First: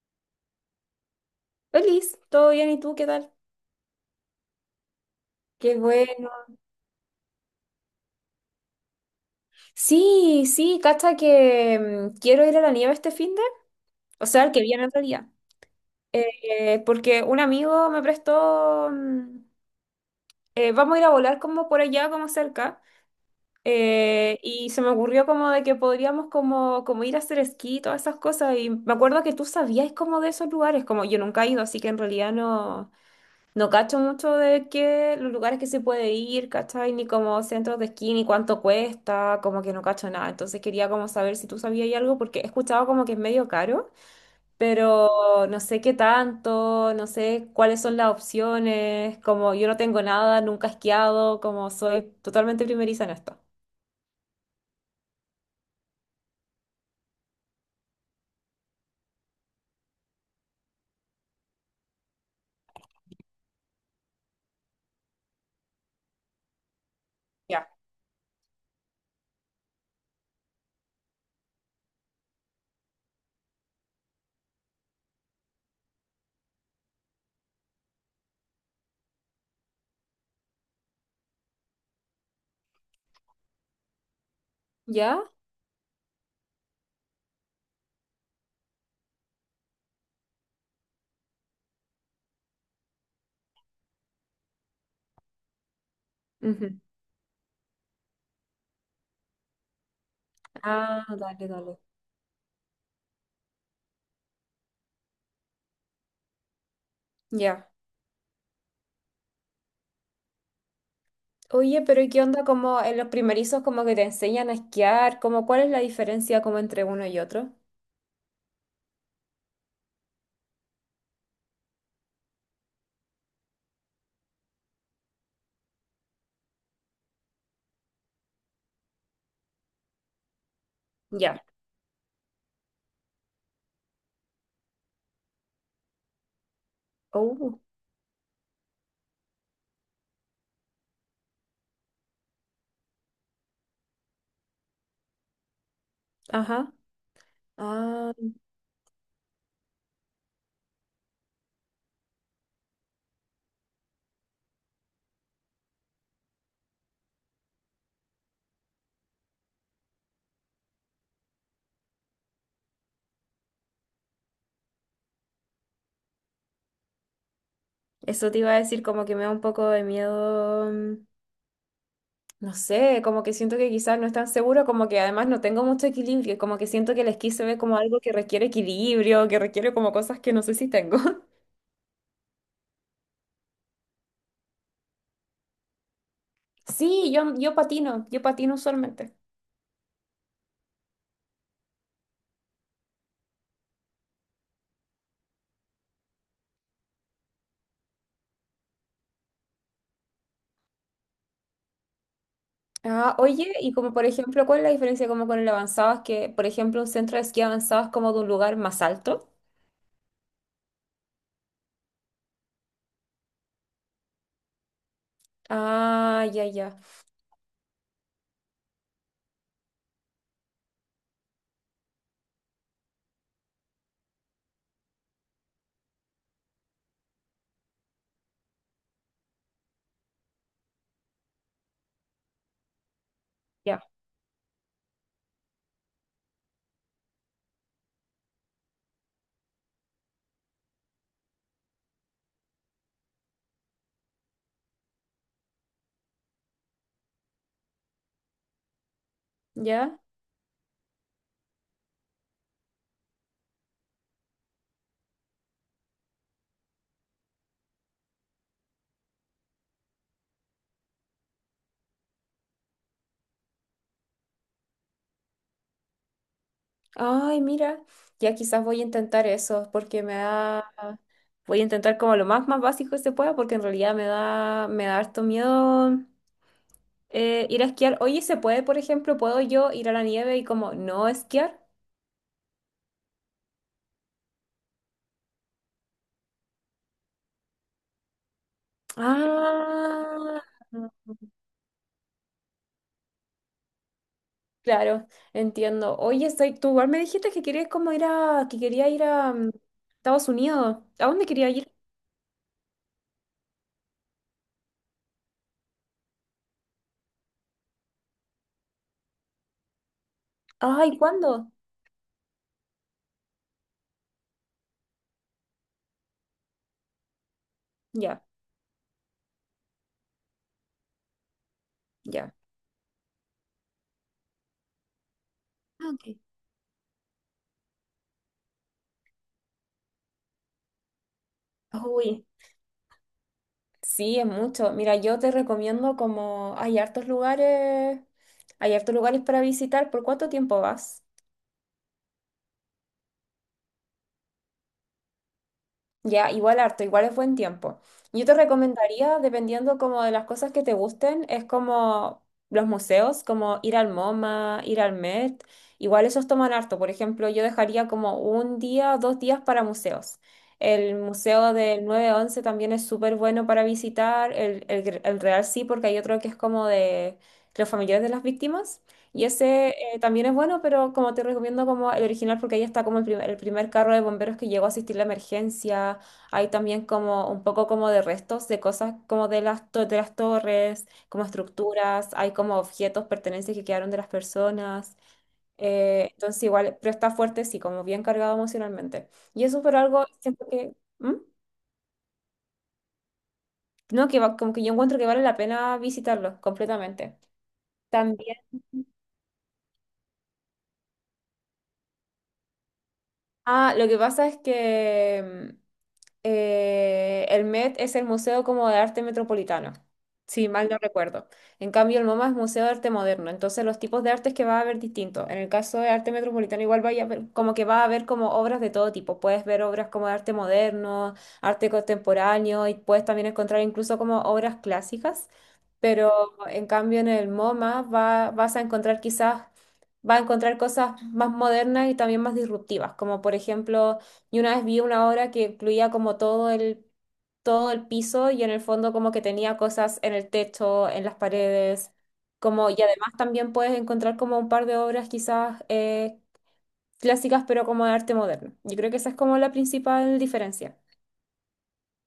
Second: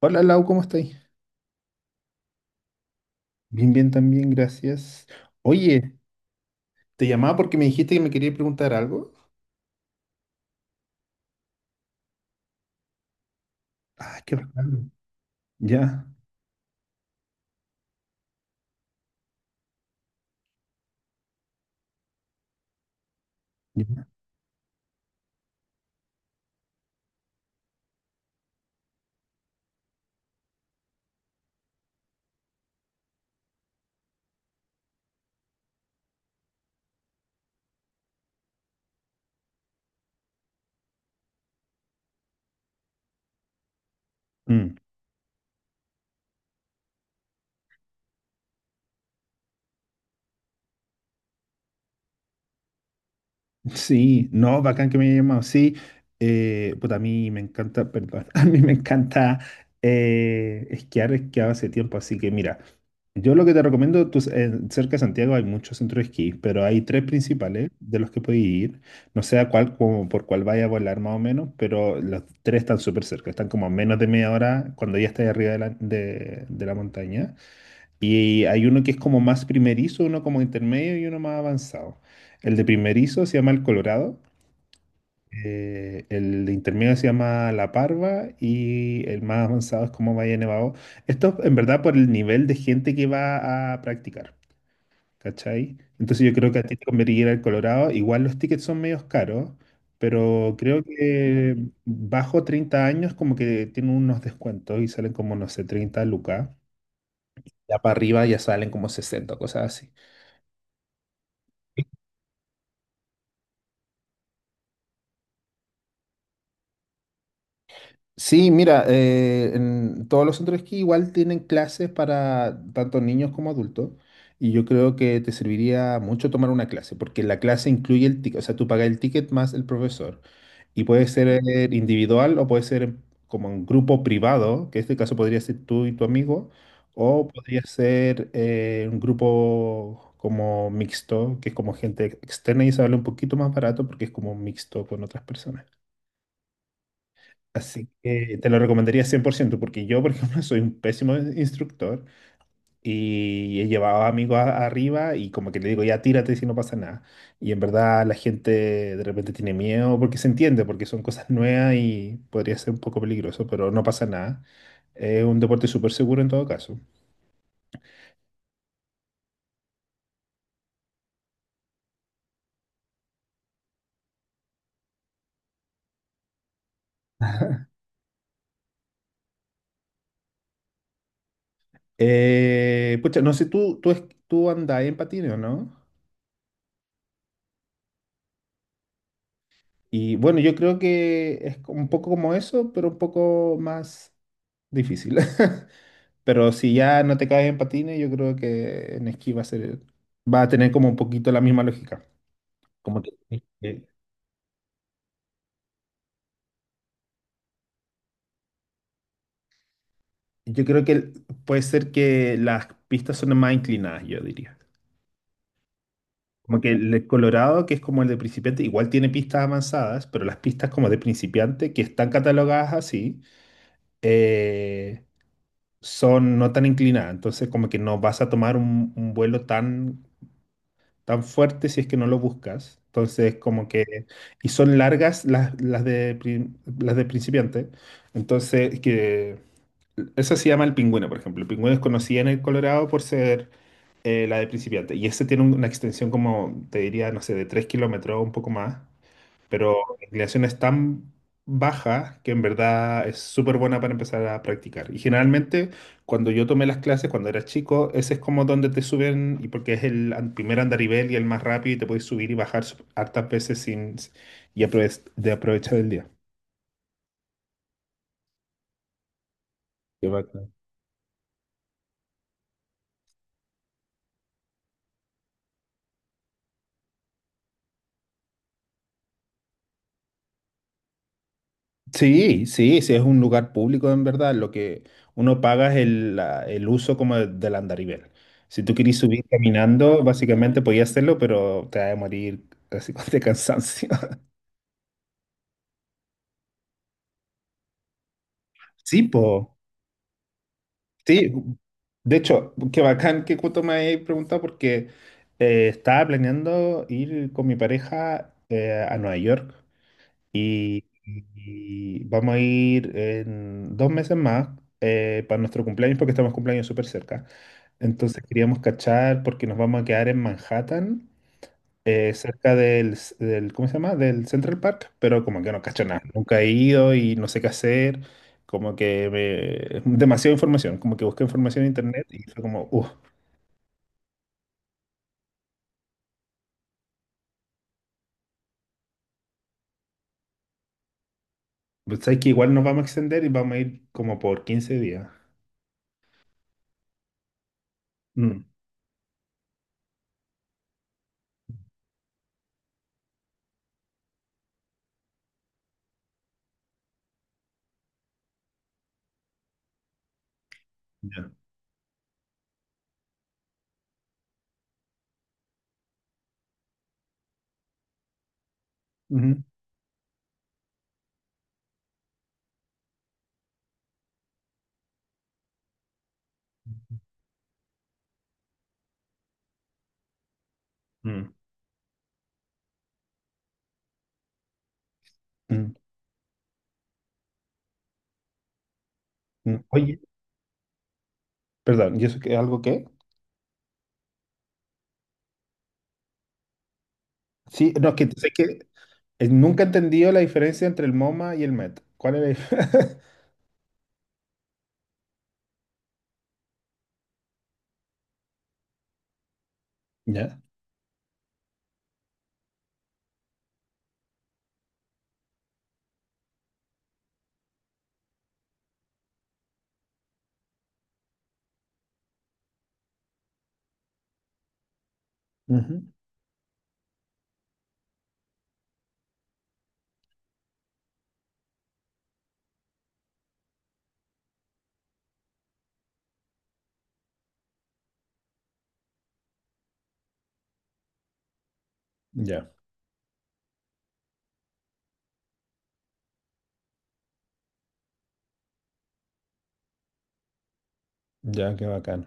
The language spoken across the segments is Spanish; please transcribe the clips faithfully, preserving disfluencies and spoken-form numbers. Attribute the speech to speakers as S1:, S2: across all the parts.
S1: Hola Lau, ¿cómo estáis?
S2: Feliz, ¿todo bien? ¿Y tú qué tal?
S1: Bien, bien, también, gracias.
S2: Qué
S1: Oye,
S2: bueno.
S1: te llamaba porque me dijiste que me querías preguntar algo.
S2: Sí, sí, cacha que mm, quiero ir a la nieve este fin de,
S1: Ah,
S2: o
S1: qué
S2: sea, el que viene
S1: bacán.
S2: en realidad.
S1: Ya,
S2: Eh, porque un amigo me prestó, mm, eh, vamos a ir a volar como por allá, como cerca,
S1: ya.
S2: eh, y se me ocurrió como de que podríamos como, como ir a hacer esquí, todas esas cosas, y me acuerdo que tú sabías como de esos lugares, como yo nunca he ido, así que en realidad no, no cacho mucho de qué, los lugares que se puede ir, ¿cachai? Ni como centros de esquí, ni cuánto cuesta, como que no cacho nada. Entonces quería como saber si tú sabías algo, porque he escuchado como que es medio caro,
S1: Mm.
S2: pero no sé qué tanto, no sé cuáles son las opciones, como yo no tengo nada, nunca he esquiado, como soy totalmente primeriza en esto.
S1: Sí, no, bacán que me haya llamado. Sí, eh, puta, a mí me encanta, perdón, a mí me encanta eh, esquiar, esquiaba hace tiempo, así que mira, yo lo que te recomiendo, tú, s- en- cerca de Santiago hay muchos centros de esquí, pero hay tres
S2: Ya.
S1: principales de los que puedes ir, no sé a cuál, como por cuál vaya a volar más o menos, pero los tres están súper cerca, están como a menos de media hora cuando ya estás arriba de la, de de la montaña. Y hay uno que es como más primerizo, uno como intermedio y uno más avanzado. El de primerizo se llama el Colorado,
S2: ¿Ya?
S1: eh, el de intermedio se llama la Parva y el más avanzado es como Valle Nevado. Esto en verdad por el nivel de gente que va a practicar, ¿cachai? Entonces yo creo que a ti
S2: Ujú.
S1: te convendría el Colorado. Igual los tickets son medios caros, pero creo
S2: Ah, dale,
S1: que
S2: dale.
S1: bajo treinta años como que tienen unos descuentos y salen como, no sé, treinta lucas.
S2: Ya.
S1: Ya para arriba ya salen como sesenta cosas así.
S2: Oye, pero ¿y qué onda como en los primerizos como que te enseñan a esquiar? Como, ¿cuál es la diferencia como entre uno y otro?
S1: Sí, mira, eh, en todos los centros de esquí igual tienen clases para tanto niños como adultos. Y yo creo que te serviría mucho tomar una clase, porque la clase incluye el ticket, o sea, tú pagas el ticket más el profesor. Y puede ser
S2: Ya.
S1: eh, individual o puede ser en- como un grupo privado, que en este caso podría ser tú y tu amigo, o
S2: Oh,
S1: podría ser eh, un grupo como mixto, que es como gente ex- externa y sale un poquito más barato porque es como mixto con otras personas.
S2: ajá.
S1: Así
S2: Ah,
S1: que te lo recomendaría cien por ciento porque yo, por ejemplo, soy un pésimo instructor y he llevado amigos a- arriba y como que le digo, ya tírate si no pasa nada. Y en verdad la gente de repente tiene miedo porque se entiende, porque son cosas nuevas y podría ser un poco peligroso, pero no pasa nada. Es un deporte súper seguro en todo caso.
S2: eso te iba a decir como que me da un poco de miedo, mm, no sé, como que siento que quizás no es tan seguro, como que además no tengo mucho equilibrio, como que siento que el esquí se ve como algo que requiere equilibrio, que requiere como cosas que no sé si tengo.
S1: Eh, pucha, no sé, tú, tú, es- tú andás en patines, ¿o no?
S2: Sí, yo, yo patino, yo patino usualmente.
S1: Y bueno, yo creo que es un poco como eso, pero un poco más difícil. Pero si ya no te caes en patines, yo creo que en esquí va a ser, va a tener como un poquito la misma lógica. Como que,
S2: Ah, oye, y
S1: eh,
S2: como por ejemplo, ¿cuál es la diferencia como con el avanzado? Es que, por ejemplo, un centro de esquí avanzado es como de un lugar más alto.
S1: yo creo que el- puede ser que las pistas son más inclinadas, yo diría.
S2: Ah, ya,
S1: Como que
S2: ya,
S1: el de Colorado, que es como el de principiante, igual tiene pistas avanzadas, pero las pistas como de principiante, que están catalogadas así, eh, son no tan inclinadas. Entonces como que no vas a tomar un, un vuelo tan tan fuerte si es que no lo buscas. Entonces, como
S2: ya,
S1: que, y son largas las, las de, prin- las de principiante. Entonces, que eso se llama el pingüino, por ejemplo. El pingüino es conocida en el Colorado por ser eh, la de principiante. Y ese tiene un- una extensión como, te diría, no sé, de tres kilómetros o un poco más, pero
S2: ya.
S1: la inclinación es tan baja que en verdad es súper buena para empezar a practicar. Y generalmente cuando yo tomé las clases cuando era chico, ese es como donde te suben, y porque es el an- primer andarivel y el más rápido y te puedes subir y bajar s- hartas veces sin, y aprove- de aprovechar el día.
S2: Ay, mira, ya quizás voy a intentar eso, porque
S1: Qué
S2: me
S1: bacán.
S2: da, voy a intentar como lo más más básico que se pueda, porque en realidad me da, me da harto miedo eh, ir a esquiar. Oye, ¿se puede, por ejemplo, puedo yo ir a la nieve y como no esquiar?
S1: Sí, sí, sí, es un lugar público en verdad. Lo que uno paga es el, la- el uso como de- del andarivel. Si tú querís subir caminando,
S2: Ah,
S1: básicamente podías hacerlo, pero te vas a morir así con de cansancio.
S2: claro, entiendo. Oye, soy, tú igual me dijiste que querías como ir a, que quería
S1: Sí,
S2: ir a mm,
S1: po.
S2: Estados Unidos. ¿A dónde
S1: Sí.
S2: quería ir?
S1: De hecho, qué bacán que justo me hayas preguntado porque eh, estaba planeando ir con mi pareja eh, a Nueva York, y,
S2: Ay, ¿cuándo?
S1: y vamos a ir en dos meses más eh, para nuestro cumpleaños porque estamos cumpleaños súper cerca.
S2: Ya,
S1: Entonces queríamos cachar porque nos vamos a quedar en Manhattan eh,
S2: ya.
S1: cerca del, del, ¿cómo se llama? Del Central Park, pero como que no cacho
S2: Ah,
S1: nada.
S2: ok.
S1: Nunca he ido y no sé qué hacer. Como que me- es demasiada información. Como que busqué información en internet y
S2: Uy.
S1: fue como, uff,
S2: Sí, es mucho. Mira, yo te recomiendo como hay hartos lugares, hay hartos lugares para visitar. ¿Por cuánto tiempo vas?
S1: sabes que igual nos vamos a extender y vamos a ir como por quince días.
S2: Ya, igual harto, igual es buen tiempo. Yo te
S1: Mm,
S2: recomendaría, dependiendo como de las cosas que te gusten, es como los museos, como ir al MoMA, ir al Met, igual esos toman harto. Por ejemplo, yo dejaría como un día, dos días para museos. El
S1: ya.
S2: museo del nueve once también es súper bueno para visitar, el, el, Gr- el Real sí, porque hay otro que es como de los familiares de las víctimas. Y
S1: Ujú,
S2: ese eh, también es bueno, pero como te recomiendo como el original porque ahí está como el primer, el primer carro de bomberos que llegó a asistir la emergencia. Hay también como un poco como de restos de cosas como de las, to- de las torres, como
S1: mm,
S2: estructuras, hay como objetos, pertenencias que quedaron de las personas.
S1: mm,
S2: Eh, entonces igual, pero está fuerte, sí, como bien cargado emocionalmente. Y eso
S1: mm.
S2: por
S1: Oye,
S2: algo, siento que, ¿Mm?
S1: perdón, ¿y eso qué, algo qué?
S2: No, que va- como que yo encuentro que vale la pena visitarlo completamente.
S1: Sí, no, es que sé
S2: También.
S1: que eh, nunca he entendido la diferencia entre el MoMA y el MET. ¿Cuál es la dif-
S2: Ah, lo que pasa es que... eh, el M E T es el Museo como de Arte Metropolitano,
S1: Ya.
S2: si mal no recuerdo. En cambio, el MoMA es Museo de Arte Moderno, entonces los tipos de artes que va a haber distintos. En el caso de Arte Metropolitano igual vaya a ver- como que va a haber como obras de todo tipo. Puedes ver obras como de arte moderno, arte contemporáneo y puedes también encontrar incluso como obras clásicas.
S1: Ujú.
S2: Pero en cambio en el MoMA va, vas a encontrar quizás, va a encontrar cosas más modernas y también más disruptivas, como por ejemplo y una vez vi una obra que incluía como todo el, todo el piso y en el fondo como que tenía cosas en el techo, en las paredes,
S1: Ya,
S2: como, y además también puedes encontrar como un par de obras quizás eh, clásicas, pero como de arte moderno. Yo creo que esa es como la principal diferencia.
S1: ya, qué bacán.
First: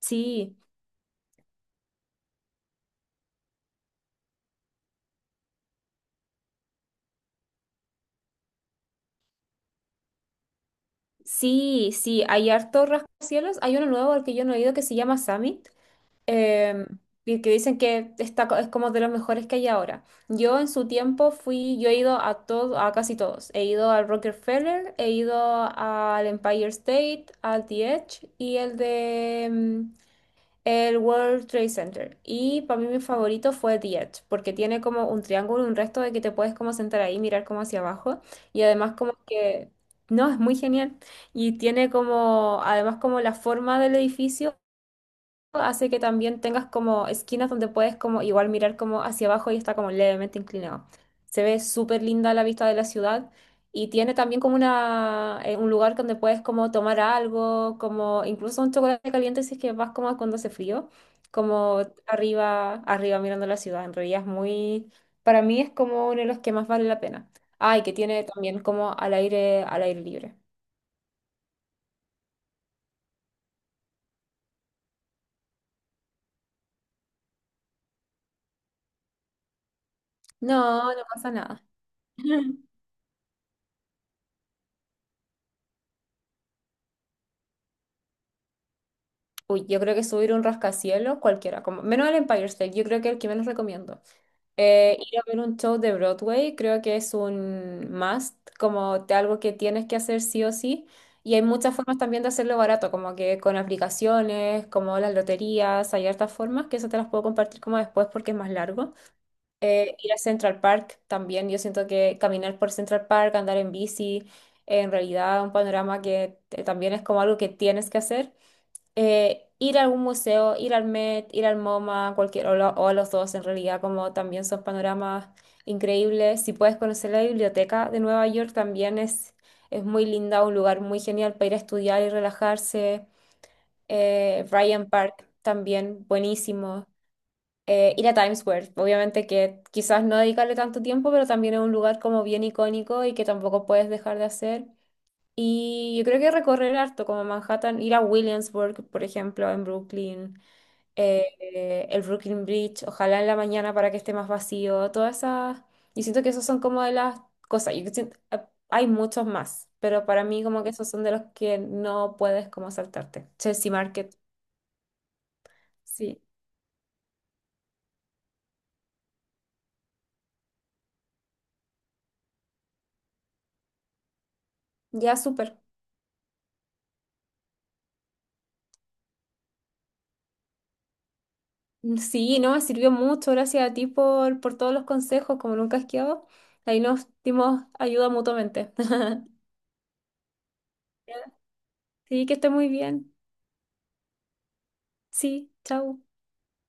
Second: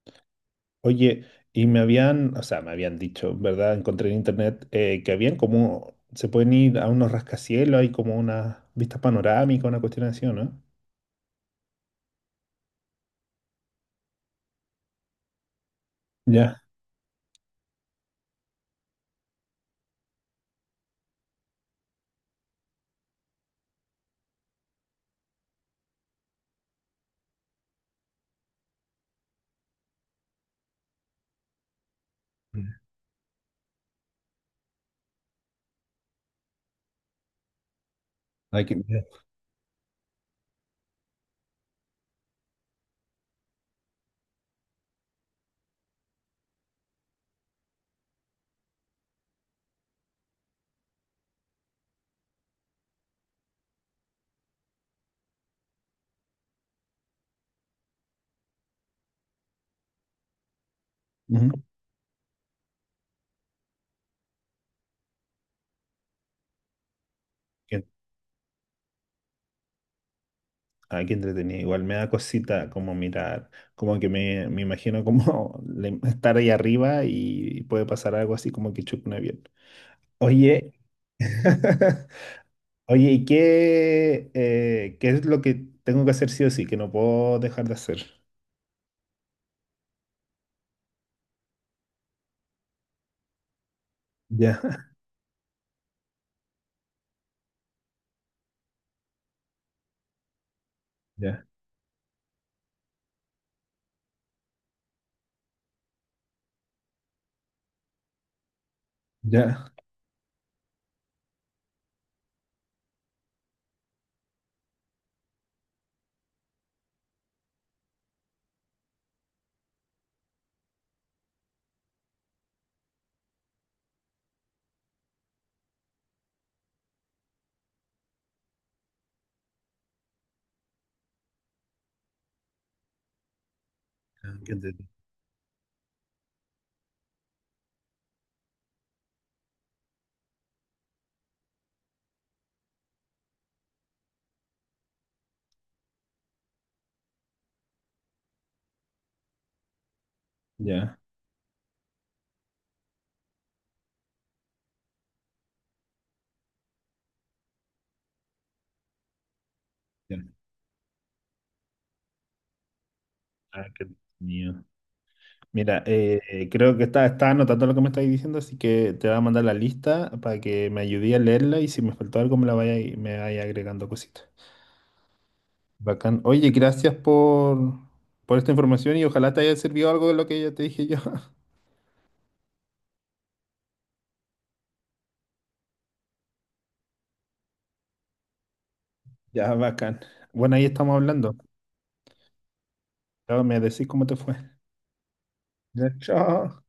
S2: Sí,
S1: Oye, y me habían, o sea, me habían dicho, ¿verdad? Encontré en internet eh, que habían como, se pueden ir a unos rascacielos, hay como una vista panorámica, una cuestión así, ¿o no?
S2: sí, sí, hay harto rascacielos. Hay uno nuevo al que yo no he ido que se llama Summit
S1: Ya.
S2: eh, y que dicen que está, co- es como de los mejores que hay ahora. Yo en su tiempo fui, yo he ido a todo, a casi todos. He ido al Rockefeller, he ido al Empire State, al The Edge y el de mm, el World Trade Center. Y para mí mi favorito fue The Edge, porque tiene como un triángulo, un resto de que te puedes como sentar ahí, mirar como hacia abajo. Y
S1: Hay que,
S2: además
S1: ya.
S2: como que, no, es muy genial. Y tiene como, además como la forma del edificio hace que también tengas como esquinas donde puedes como igual mirar como hacia abajo y está como levemente inclinado. Se ve súper linda la vista de la ciudad y tiene también como una, eh, un lugar donde puedes como tomar algo, como incluso un chocolate caliente si es que vas como cuando hace frío,
S1: Ujú.
S2: como arriba, arriba mirando la ciudad. En realidad es muy, para mí es como uno de los que más vale la pena. Ay,
S1: Que-
S2: que tiene también como al aire, al aire libre.
S1: ay, qué entretenido. Igual me da cosita como mirar, como que me, me imagino como le- estar ahí arriba y puede pasar algo así como que choque un avión. Oye,
S2: No, no pasa nada.
S1: oye, ¿y qué, eh, qué es lo que tengo que hacer sí o sí, que no puedo dejar de hacer?
S2: Uy, yo creo que subir un rascacielos, cualquiera, como, menos el Empire State, yo creo que el que menos recomiendo.
S1: Ya.
S2: Eh, ir a ver un show de Broadway, creo que es un must, como te- algo que tienes que hacer sí o sí. Y hay
S1: Ya,
S2: muchas formas también de hacerlo barato, como que con aplicaciones, como las loterías, hay hartas formas, que eso te las puedo compartir como después porque es más largo.
S1: ya.
S2: Eh, ir a Central Park también, yo siento que caminar por Central Park, andar en bici, en realidad un panorama que eh, también es como algo que tienes que hacer eh, ir a algún museo, ir al Met, ir al MoMA, cualquier, o, lo- o a los dos en realidad, como también son panoramas increíbles. Si puedes conocer la biblioteca de Nueva York, también es, es muy linda, un lugar muy genial para ir a estudiar y relajarse.
S1: Ah,
S2: Eh,
S1: qué
S2: Bryant
S1: entretenido.
S2: Park también, buenísimo. Eh, ir a Times Square, obviamente que quizás no dedicarle tanto tiempo, pero también es un lugar como bien icónico y que tampoco puedes dejar de hacer. Y yo creo que recorrer harto, como Manhattan, ir a Williamsburg, por ejemplo, en Brooklyn,
S1: Ya,
S2: eh, eh, el Brooklyn Bridge, ojalá en la mañana para que esté más vacío, todas esas. Yo siento que esos son como de las cosas. Yo siento- eh, hay muchos más, pero
S1: ya.
S2: para mí como que esos son de los que no puedes como saltarte.
S1: Ah,
S2: Chelsea
S1: qué
S2: Market,
S1: entretenido. Mira, eh,
S2: sí.
S1: eh, creo que está, está anotando lo que me estáis diciendo, así que te voy a mandar la lista para que me ayude a leerla y si me faltó algo me la vaya, me vaya agregando cositas.
S2: Ya, súper.
S1: Bacán. Oye, gracias por, por esta información y ojalá te haya servido algo de lo que ya te dije yo.
S2: Mm, Sí, no, me sirvió mucho. Gracias a ti por, por todos los consejos, como nunca has quedado. Ahí nos dimos ayuda mutuamente.
S1: Ya, bacán. Bueno, ahí estamos hablando.
S2: Sí, que esté muy bien.
S1: Chao, me decís cómo te fue.
S2: Sí,
S1: Ya,
S2: chao.
S1: chao.